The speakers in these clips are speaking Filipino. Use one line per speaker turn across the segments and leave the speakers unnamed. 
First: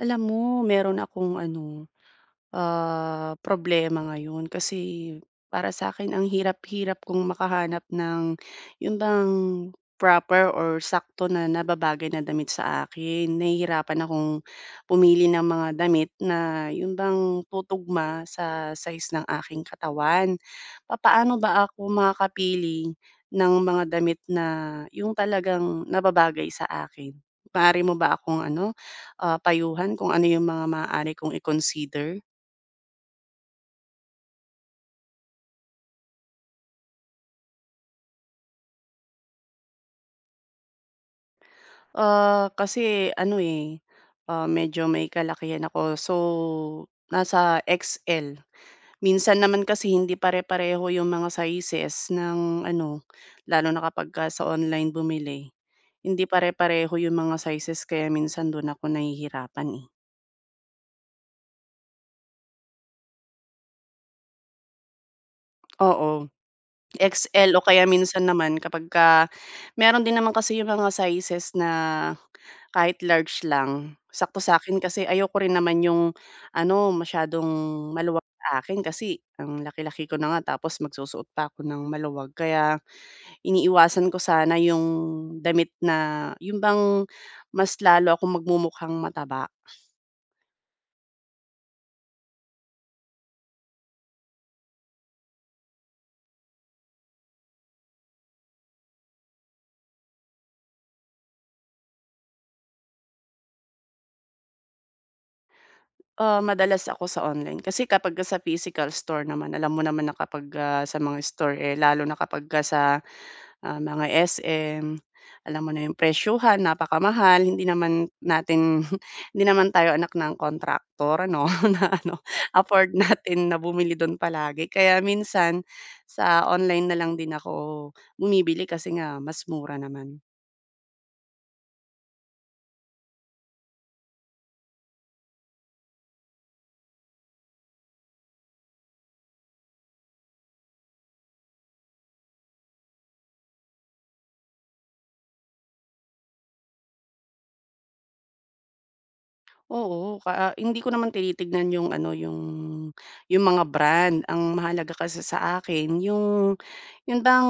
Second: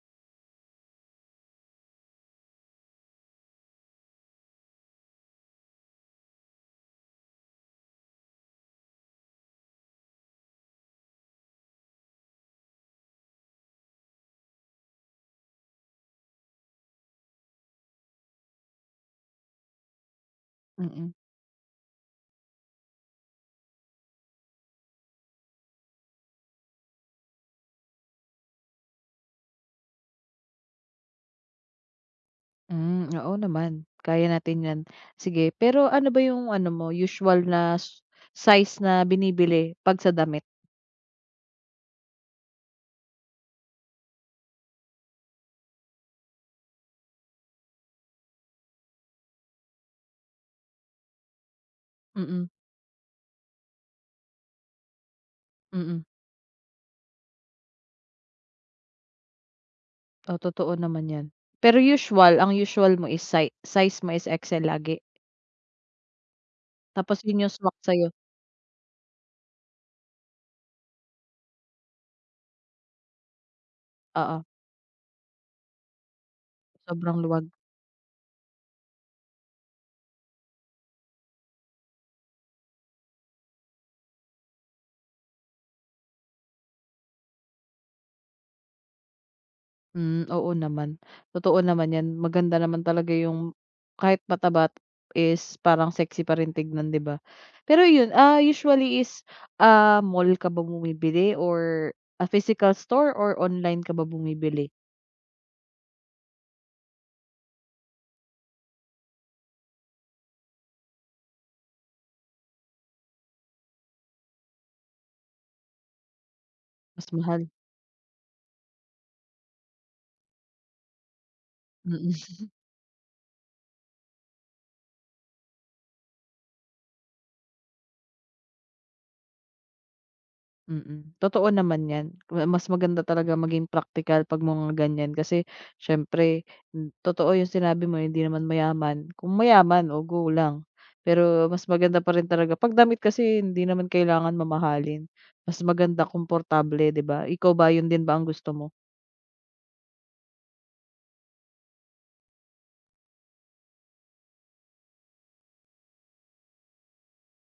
Alam mo meron akong ano, problema ngayon kasi para sa akin ang hirap-hirap kong makahanap ng yun bang proper or sakto na nababagay na damit sa akin. Nahihirapan akong pumili ng mga damit na yun bang tutugma sa size ng aking katawan.
Mm.
Papaano ba ako makakapili ng mga damit na yung talagang nababagay sa akin? Maaari mo ba akong ano, payuhan kung ano yung mga maaari kong i-consider?
Oo naman, kaya natin 'yan. Sige, pero ano ba yung ano mo, usual na size na binibili 'pag sa damit?
Ah, kasi ano, eh, medyo may kalakihan ako. So, nasa XL. Minsan naman kasi hindi pare-pareho yung mga sizes
Mm,
ng ano, lalo na kapagka sa online bumili.
mm.
Hindi pare-pareho yung mga sizes kaya minsan doon ako nahihirapan, eh.
Oh, totoo naman 'yan. Pero usual, ang usual mo is size mo is XL lagi?
Oo,
Tapos yun yung
XL o
swak
kaya
sa'yo?
minsan naman kapag ka meron din naman kasi yung mga sizes na kahit large lang, sakto
Oo,
sa'kin kasi ayoko rin naman yung ano,
sobrang luwag.
masyadong maluwag sa akin kasi ang laki-laki ko na nga tapos magsusuot pa ako ng maluwag kaya iniiwasan ko sana yung damit na yun bang mas lalo akong magmumukhang mataba.
Oo naman. Totoo naman 'yan. Maganda naman talaga yung kahit mataba is parang sexy pa rin tignan, 'di ba? Pero yun, usually is, mall ka ba bumibili or, a physical store or online ka ba bumibili?
Ah, madalas ako sa online kasi kapagka sa physical store naman alam mo naman na kapagka sa mga store, eh, lalo na kapagka sa mga SM, alam mo na yung presyuhan,
Mas
napakamahal.
mahal?
Hindi naman natin hindi naman tayo anak ng kontraktor ano, na ano,
Mm.
afford natin na bumili dun palagi. Kaya minsan sa online na lang din ako bumibili kasi nga mas mura naman.
Mm, totoo naman 'yan. Mas maganda talaga maging praktikal 'pag mga ganyan kasi siyempre totoo yung sinabi mo hindi naman mayaman. Kung mayaman, o go lang. Pero mas maganda pa rin talaga pagdamit kasi hindi naman kailangan mamahalin. Mas maganda komportable, 'di ba? Ikaw ba, yun din ba ang gusto mo?
Oo, hindi ko naman tinitignan yung ano, yung mga brand. Ang mahalaga kasi sa akin yung yun bang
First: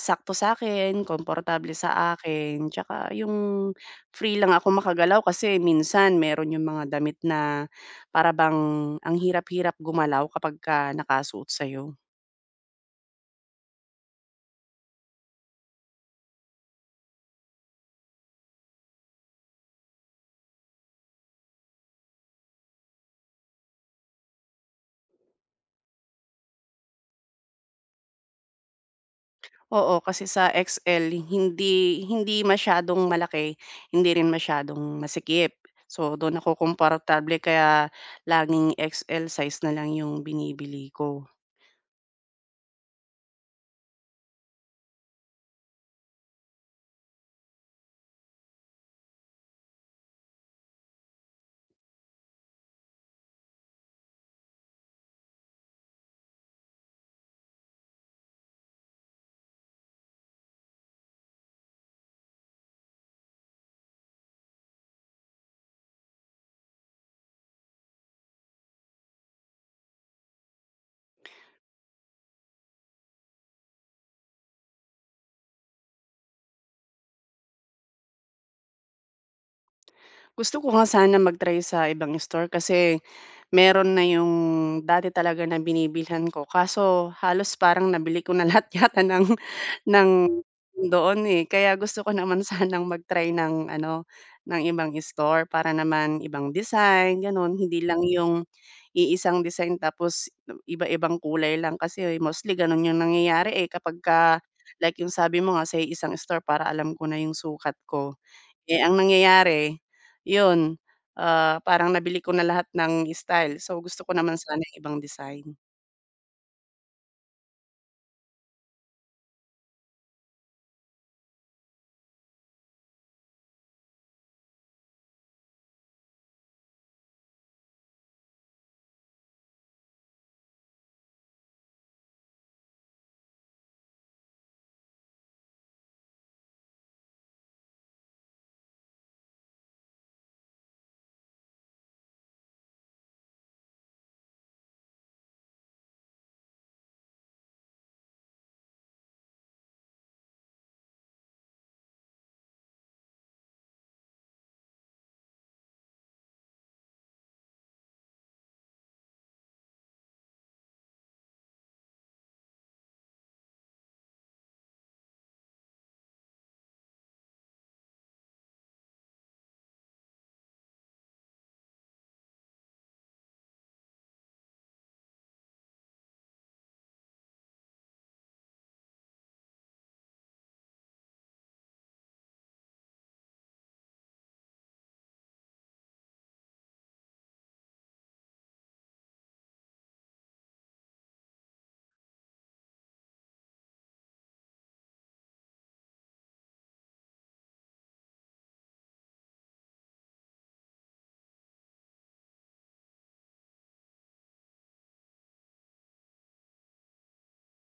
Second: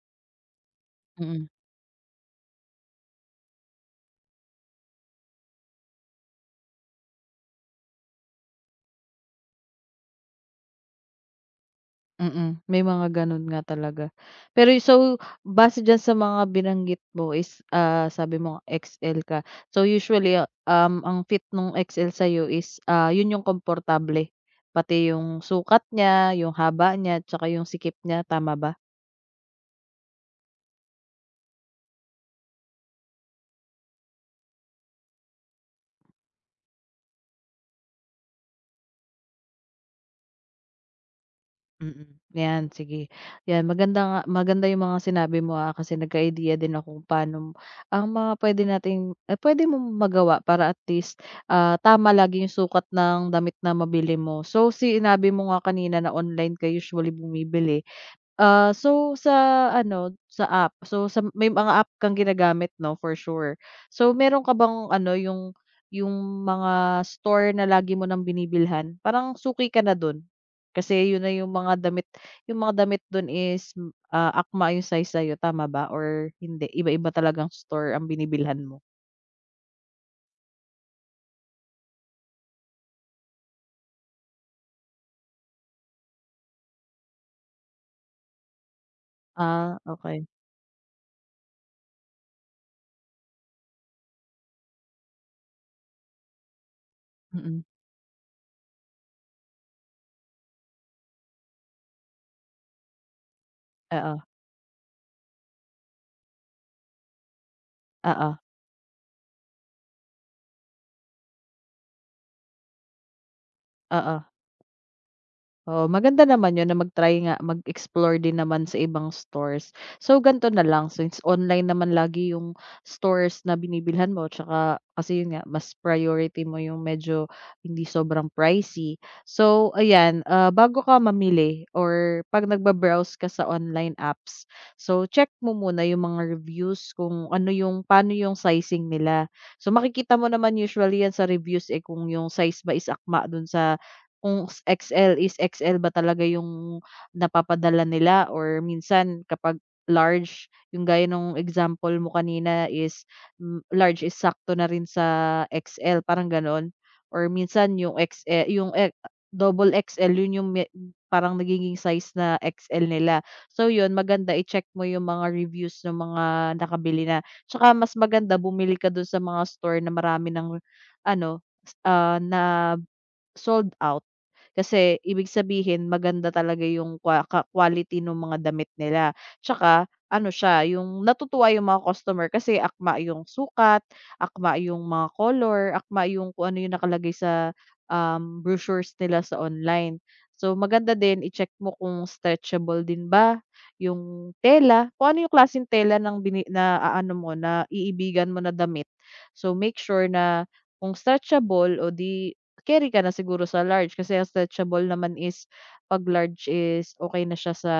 sakto sa akin
Mm.
komportable sa akin, tsaka yung free lang ako makagalaw kasi minsan meron yung mga damit na para bang ang hirap-hirap gumalaw kapagka nakasuot sa'yo.
Mm, may mga gano'n nga talaga. Pero so, base diyan sa mga binanggit mo is, sabi mo XL ka. So usually, ang fit nung XL sa'yo is, 'yun yung komportable, pati yung sukat niya, yung haba niya, tsaka yung sikip niya, tama ba?
Oo, kasi sa XL hindi hindi masyadong malaki, hindi rin masyadong masikip. So dun ako komportable kaya laging XL size na lang yung binibili ko.
Mm, 'yan sige. 'Yan maganda nga maganda yung mga sinabi mo, kasi nagka-ideya din ako kung paano ang mga puwede nating eh pwede mo magawa para at least, tama lagi yung sukat ng damit na mabili mo. So, sinabi mo nga kanina na online ka usually bumibili. So sa ano, sa app, so sa may mga app kang ginagamit 'no, for sure. So meron ka bang ano, yung mga store na lagi mo ng binibilhan, parang suki ka na dun? Kasi yun na yung mga damit dun is, akma yung size sa'yo, tama ba or hindi, iba-iba talagang store ang binibilhan mo?
Gusto ko nga sana mag-try sa ibang store kasi meron na yung dati talaga na binibilhan ko kaso halos parang nabili ko na lahat yata ng
Ah,
ng
okay.
doon, eh. Kaya gusto ko naman sanang mag-try ng ano, ng ibang store para naman ibang design, gano'n.
Mm.
Hindi lang yung iisang design tapos iba-ibang kulay lang kasi eh, mostly gano'n yung nangyayari, eh,
Oo,
kapagka like yung sabi mo nga sa isang store para alam ko na yung sukat ko.
oo, oo,
Eh, ang nangyayari, yun, parang nabili ko na lahat ng style. So, gusto ko
oo.
naman sana yung ibang design.
Oo, maganda naman 'yun na mag-try nga, mag-explore din naman sa ibang stores. So, gan'to na lang, since online naman lagi yung stores na binibilhan mo tsaka kasi 'yun nga, mas priority mo yung medyo hindi sobrang pricey. So, ayan, bago ka mamili or 'pag nagbabrowse ka sa online apps, so check mo muna yung mga reviews kung ano yung paano yung sizing nila. So, makikita mo naman usually 'yan sa reviews, eh, kung yung size ba is akma do'n sa kung XL is XL ba talaga yung napapadala nila or minsan kapag large, yung gaya nung example mo kanina is, large is sakto na rin sa XL parang gano'n? Or minsan yung XL yung e double XL yun yung parang nagiging size na XL nila. So yun maganda i-check mo yung mga reviews ng mga nakabili na. Tsaka mas maganda bumili ka dun sa mga store na marami ng ano, na sold out. Kasi ibig sabihin maganda talaga yung kwa ka quality nung mga damit nila. Tsaka ano siya, yung natutuwa yung mga customer kasi akma yung sukat, akma yung mga color, akma yung kung ano yung nakalagay sa, brochures nila sa online. So maganda din i-check mo kung stretchable din ba yung tela, kung ano yung klaseng tela ng bini naaano mo, na iibigan mo na damit. So make sure na kung stretchable o 'di carry ka na siguro sa large kasi ang stretchable naman is 'pag large is okay na siya sa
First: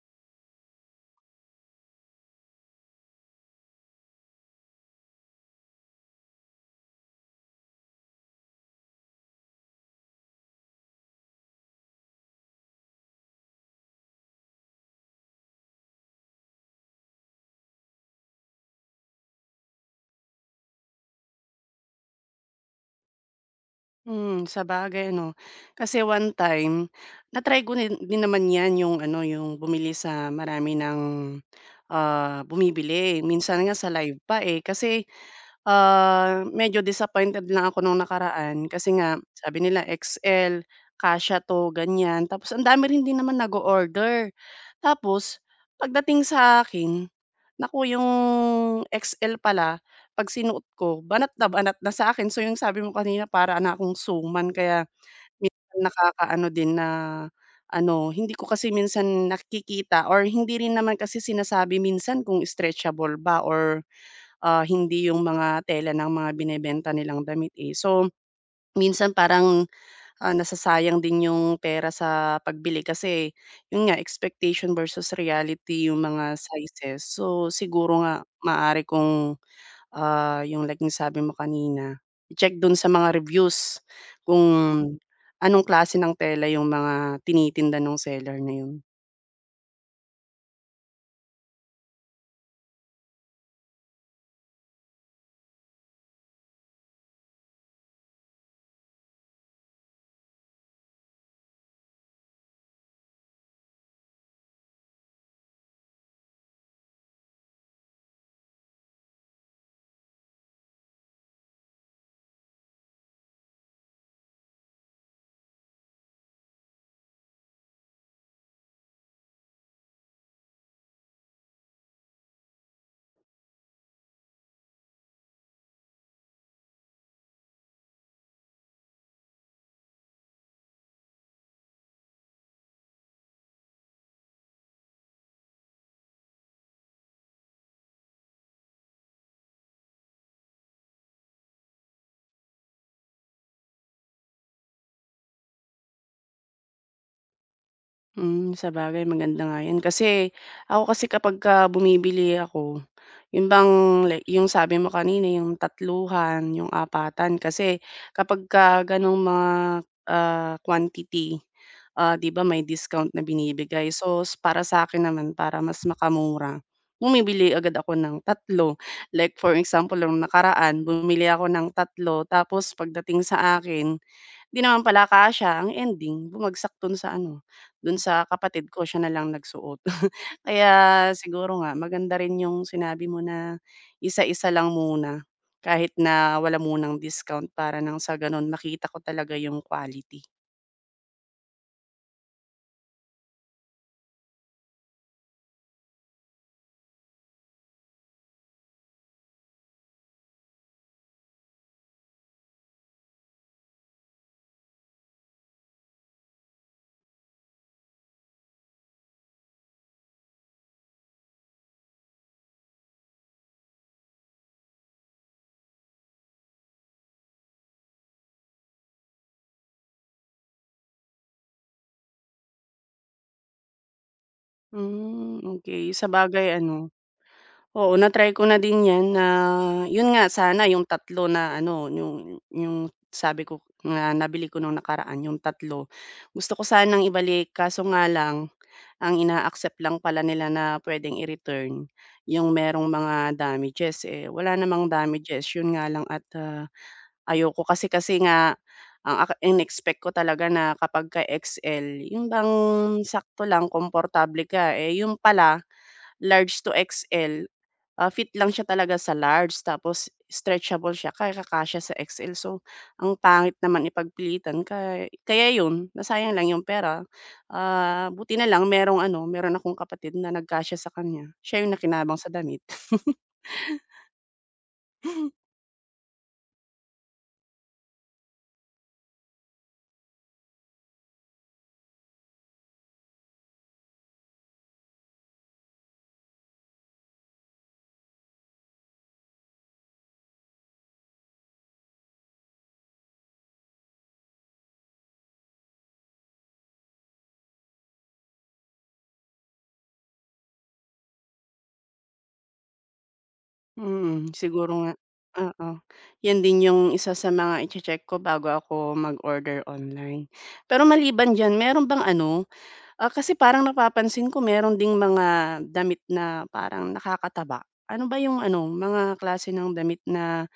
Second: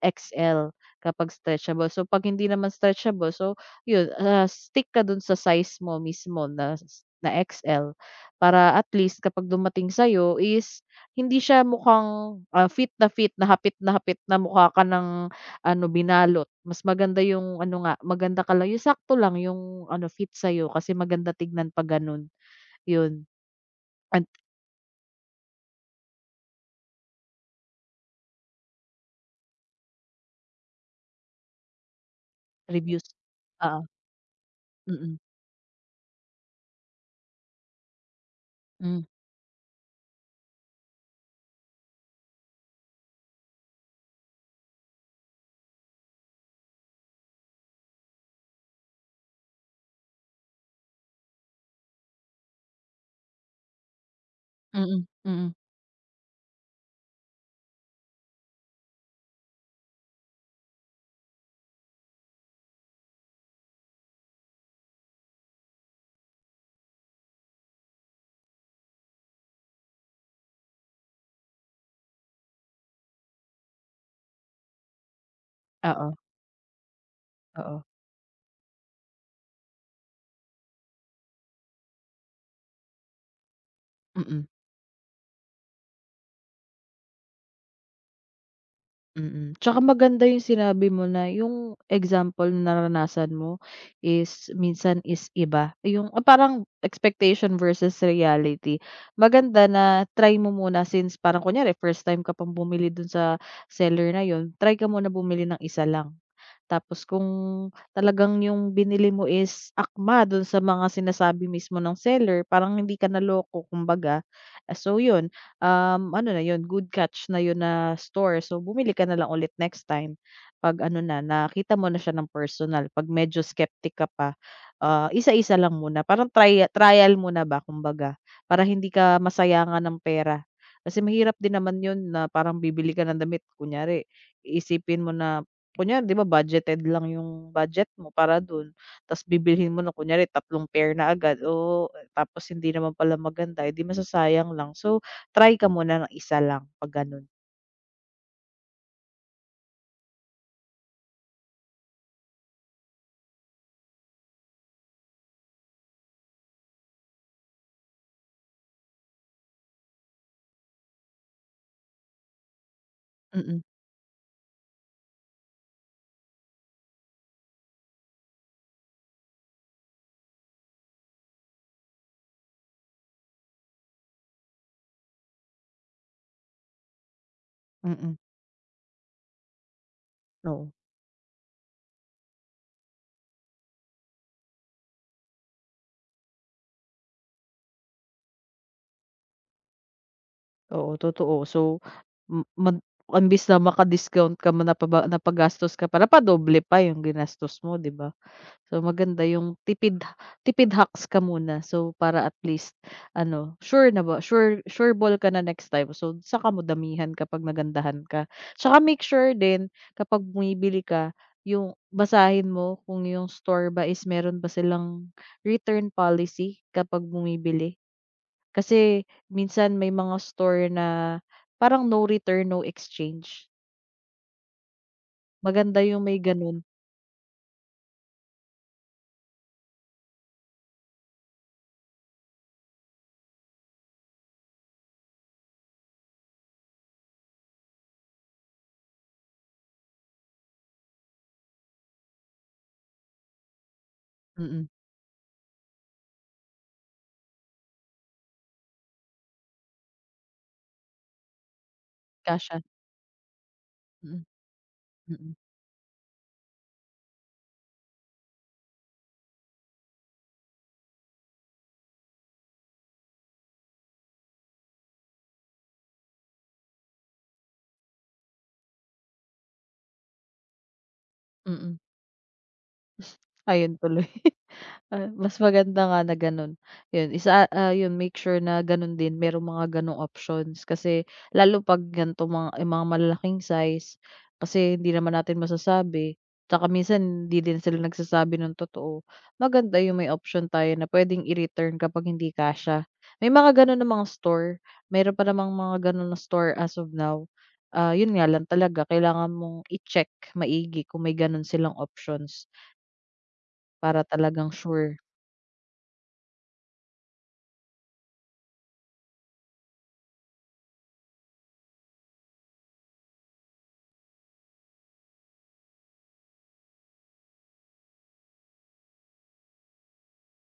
XL kapag stretchable. So 'pag hindi naman stretchable, so yun, stick ka dun sa size mo mismo na s na XL para at least kapag dumating sa'yo is hindi siya mukhang, fit na hapit na hapit na mukha ka ng ano binalot. Mas maganda yung ano nga, maganda ka lang yung sakto lang yung ano fit sa'yo kasi maganda tignan 'pag ganun, yun.
Sabagay ano, kasi one time, na-try ko nin din naman 'yan yung ano, yung bumili sa marami ng,
Reviews,
bumibili. Minsan nga
oo,
sa live pa, eh, kasi
mm.
Medyo disappointed lang ako nung nakaraan kasi
Hmm,
nga sabi nila XL, kasya 'to, ganyan. Tapos ang dami rin din naman nag order. Tapos pagdating sa akin, naku, yung XL pala 'pag sinuot ko banat na sa akin. So yung sabi mo kanina para na akong suman kaya
mm, mm.
minsan nakakaano din na ano, hindi ko kasi minsan nakikita or hindi rin naman kasi sinasabi minsan kung stretchable ba or hindi yung mga tela ng mga binebenta nilang damit, eh. So, minsan parang, nasasayang din yung pera sa pagbili kasi yun nga expectation versus reality yung
Oo,
mga sizes. So,
oo.
siguro nga maaari kung, yung like yung sabi mo kanina, check dun sa mga reviews kung
Mm,
anong klase ng tela yung mga tinitinda ng seller na yun.
mm. Tsaka maganda yung sinabi mo na yung example na naranasan mo is minsan is iba, yung parang expectation versus reality. Maganda na try mo muna since parang kunyari first time ka pang bumili dun sa seller na yun, try ka muna bumili ng isa lang. Tapos kung talagang yung binili mo is akma dun sa mga sinasabi mismo ng seller, parang hindi ka naloko kumbaga. So yun, ano na yun, good catch na yun na store. So bumili ka na lang ulit next time 'pag ano na, nakita mo na siya ng personal. 'Pag medyo skeptic ka pa, isa-isa lang muna. Parang trial muna ba kumbaga, para hindi ka masayangan ng pera. Kasi mahirap din naman yun na parang bibili ka ng damit kunyari isipin mo na kunyari 'di ba budgeted lang yung budget mo para dun, tas bibilhin mo na kunyari tatlong pair na agad o tapos hindi naman pala maganda, eh, 'di masasayang lang. So, try ka muna ng isa lang 'pag ganun.
Hmm, sabagay maganda nga yan kasi ako kasi kapagka bumibili ako. Yun bang like yung sabi mo kanina yung tatluhan, yung apatan kasi kapagka ganong mga, quantity, 'di ba may discount na
Mm,
binibigay. So, para sa akin naman para mas makamura, bumibili agad ako ng tatlo. Like for example, nung nakaraan bumili ako ng tatlo tapos pagdating sa akin. 'Di naman pala kasya ang ending, bumagsak dun sa ano, dun
mm.
sa kapatid ko siya na lang nagsuot. Kaya
No,
siguro nga maganda rin yung sinabi mo na isa-isa lang muna, kahit na wala munang discount para nang sa ganun makita ko talaga yung quality.
oo totoo. So, m mag imbis na maka-discount ka ma napaba napagastos ka pa, napadoble pa yung ginastos mo 'di ba? So, maganda yung tipid tipid hacks ka muna. So, para at least ano, sure na ba sure sure ball ka na next time. So, saka mo damihan kapag nagandahan ka. Tsaka make sure din kapag bumibili ka, yung basahin mo kung yung store ba is meron ba silang return policy kapag bumibili. Kasi minsan may mga store na parang no return, no exchange.
Hmm,
Maganda
okey
yung may
sabagay
ganun.
ano, oo na-try ko na din 'yan na yun nga sana yung tatlo na ano yung sabi ko na nabili ko nung nakaraan yung tatlo gusto ko sanang ibalik kaso nga lang. Ang ina-accept lang pala nila na pwedeng i-return, yung merong mga damages, eh, wala
Mm,
namang damages. Yun nga lang at, ayoko kasi kasi nga ang inexpect ko talaga na kapagka XL, yung bang
kasya.
sakto lang,
Mm,
komportable ka, eh, yung
mm,
pala large to XL, fit lang siya talaga sa large tapos stretchable siya kaya kakasya sa XL. So, ang pangit naman ipagpilitan kaya kaya yun, nasayang lang yung pera. Ah, buti na lang meron akong kapatid na nagkasya sa kanya, siya yung
mm.
nakinabang sa damit.
Ayun tuloy. Mas maganda nga na gano'n. 'Yun isa, 'yun make sure na gano'n din merong mga gano'ng options kasi lalo 'pag ganito mga yung mga malalaking size kasi hindi naman natin masasabi, tsaka minsan hindi din sila nagsasabi ng totoo. Maganda yung may option tayo na puwedeng i-return kapag hindi kasya. May mga gano'n mga store, meron pa namang mga gano'n na store as of now. 'Yun nga lang talaga kailangan mong i-check maigi kung may gano'n silang options. Para
Mm,
talagang
siguro nga.
sure.
Oo, yan din yung isa sa mga iche-check ko bago ako mag-order online. Pero maliban diyan meron bang ano, kasi parang napapansin ko meron ding mga damit na parang nakakataba. Ano ba yung ano, mga klase ng damit na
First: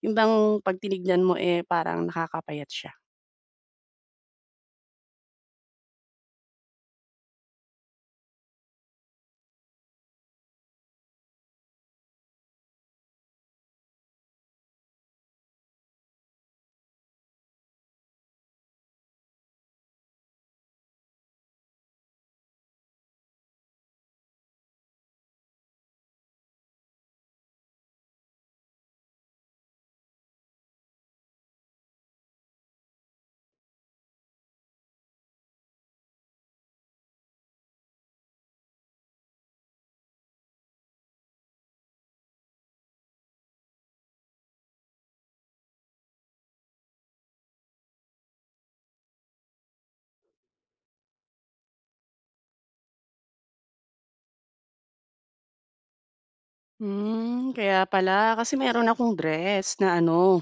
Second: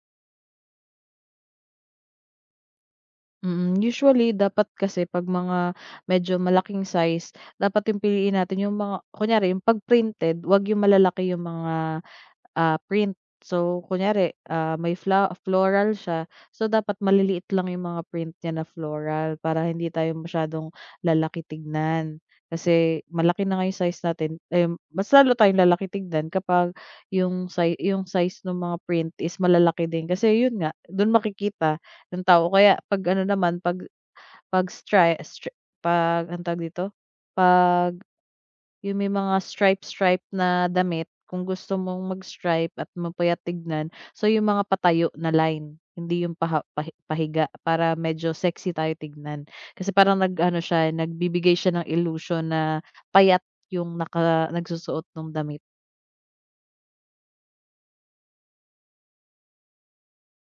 yung bang 'pag tinignan mo, eh, parang nakakapayat siya?
Mm, usually dapat kasi 'pag mga medyo malaking size dapat yung piliin natin yung mga kunyari yung 'pag printed 'wag yung malalaki yung mga print. So, kunyari, may floral siya, so dapat maliliit lang yung mga print niya na floral para hindi tayo masyadong lalaki tignan. Kasi malaki na nga yung size natin, eh, mas lalo tayong lalaki tignan kapag yung size ng mga print is malalaki din. Kasi yun nga, dun makikita ng tao. Kaya 'pag ano naman, 'pag 'pag stri stri 'pag anong tawag dito? 'Pag yung may mga stripe-stripe na damit, kung gusto mong mag-stripe at mapayat tignan, so yung mga patayo na line, hindi yung paha pahi pahiga para medyo sexy tayo tignan. Kasi parang nag-ano siya, nagbibigay siya ng illusion na payat yung nagsusuot ng damit,
Hmm, kaya pala. Kasi meron akong dress na ano.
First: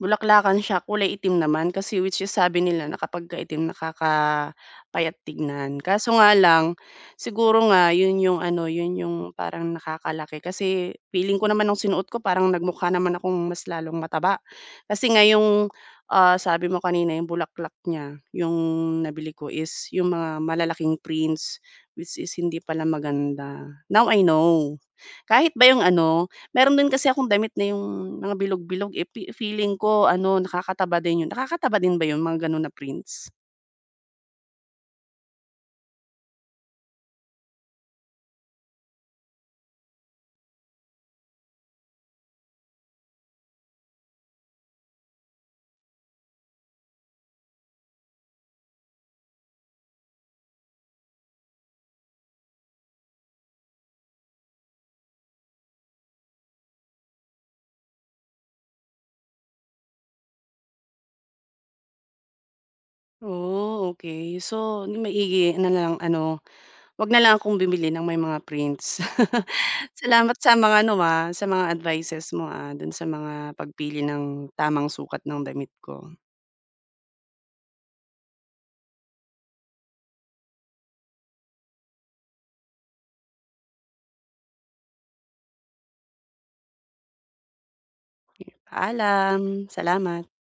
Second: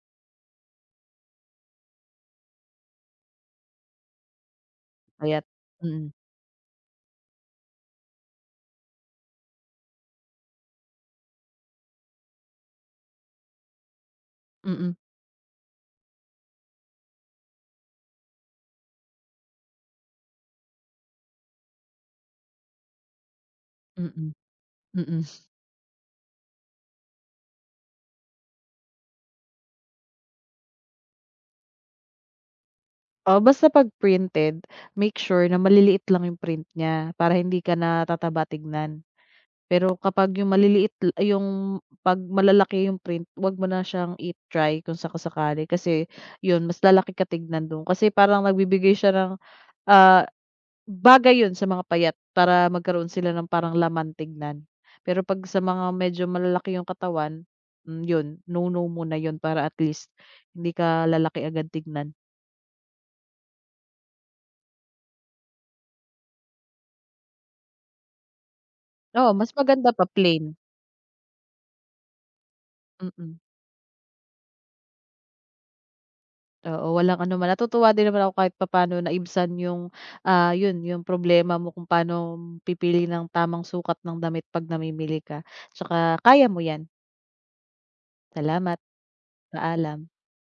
Bulaklakan siya, kulay itim naman kasi which is sabi nila na kapag ka itim nakakapayat
payat.
tignan.
Mm,
Kaso nga lang, siguro nga 'yun 'yung parang nakakalaki kasi feeling ko naman nung sinuot ko parang nagmukha naman akong mas lalong mataba.
mm,
Kasi nga 'yung, sabi mo kanina 'yung bulaklak niya, 'yung nabili ko is 'yung mga malalaking prints, which is hindi pala maganda. Now I
mm,
know.
mm.
Kahit ba 'yung ano. Meron din kasi akong damit na yung mga bilog-bilog, eh, feeling ko ano nakakataba din yun. Nakakataba din ba yun mga ganon na prints?
Oo, basta 'pag printed, make sure na maliliit lang yung print niya para hindi ka natataba tignan. Pero kapag yung maliliit la yung 'pag malalaki yung print, 'wag mo na siyang i-try kung saka-sakali kasi yun mas lalaki ka tignan dun. Kasi parang nagbibigay siya ng, ah, bagay yun sa mga payat para magkaroon sila ng parang laman tignan. Pero 'pag sa mga medyo malalaki yung katawan, yun, no-no muna yun para at least hindi ka lalaki agad tignan.
Oh, okey. So maigi ano na lang ano, 'wag na lang akong bumili ng may mga prints.
Oo, mas maganda pa
Salamat
plain,
sa mga ano, sa mga advices mo, dun sa
mm. Mm.
mga pagpili ng tamang sukat ng damit ko.
Oo, walang anuman. Natutuwa din naman ako kahit papaano naibsan yung, yun, yung problema mo kung paano pipili ng tamang sukat ng damit 'pag namimili ka. Tsaka kaya mo yan. Salamat,
Paalam,
paalam.
salamat.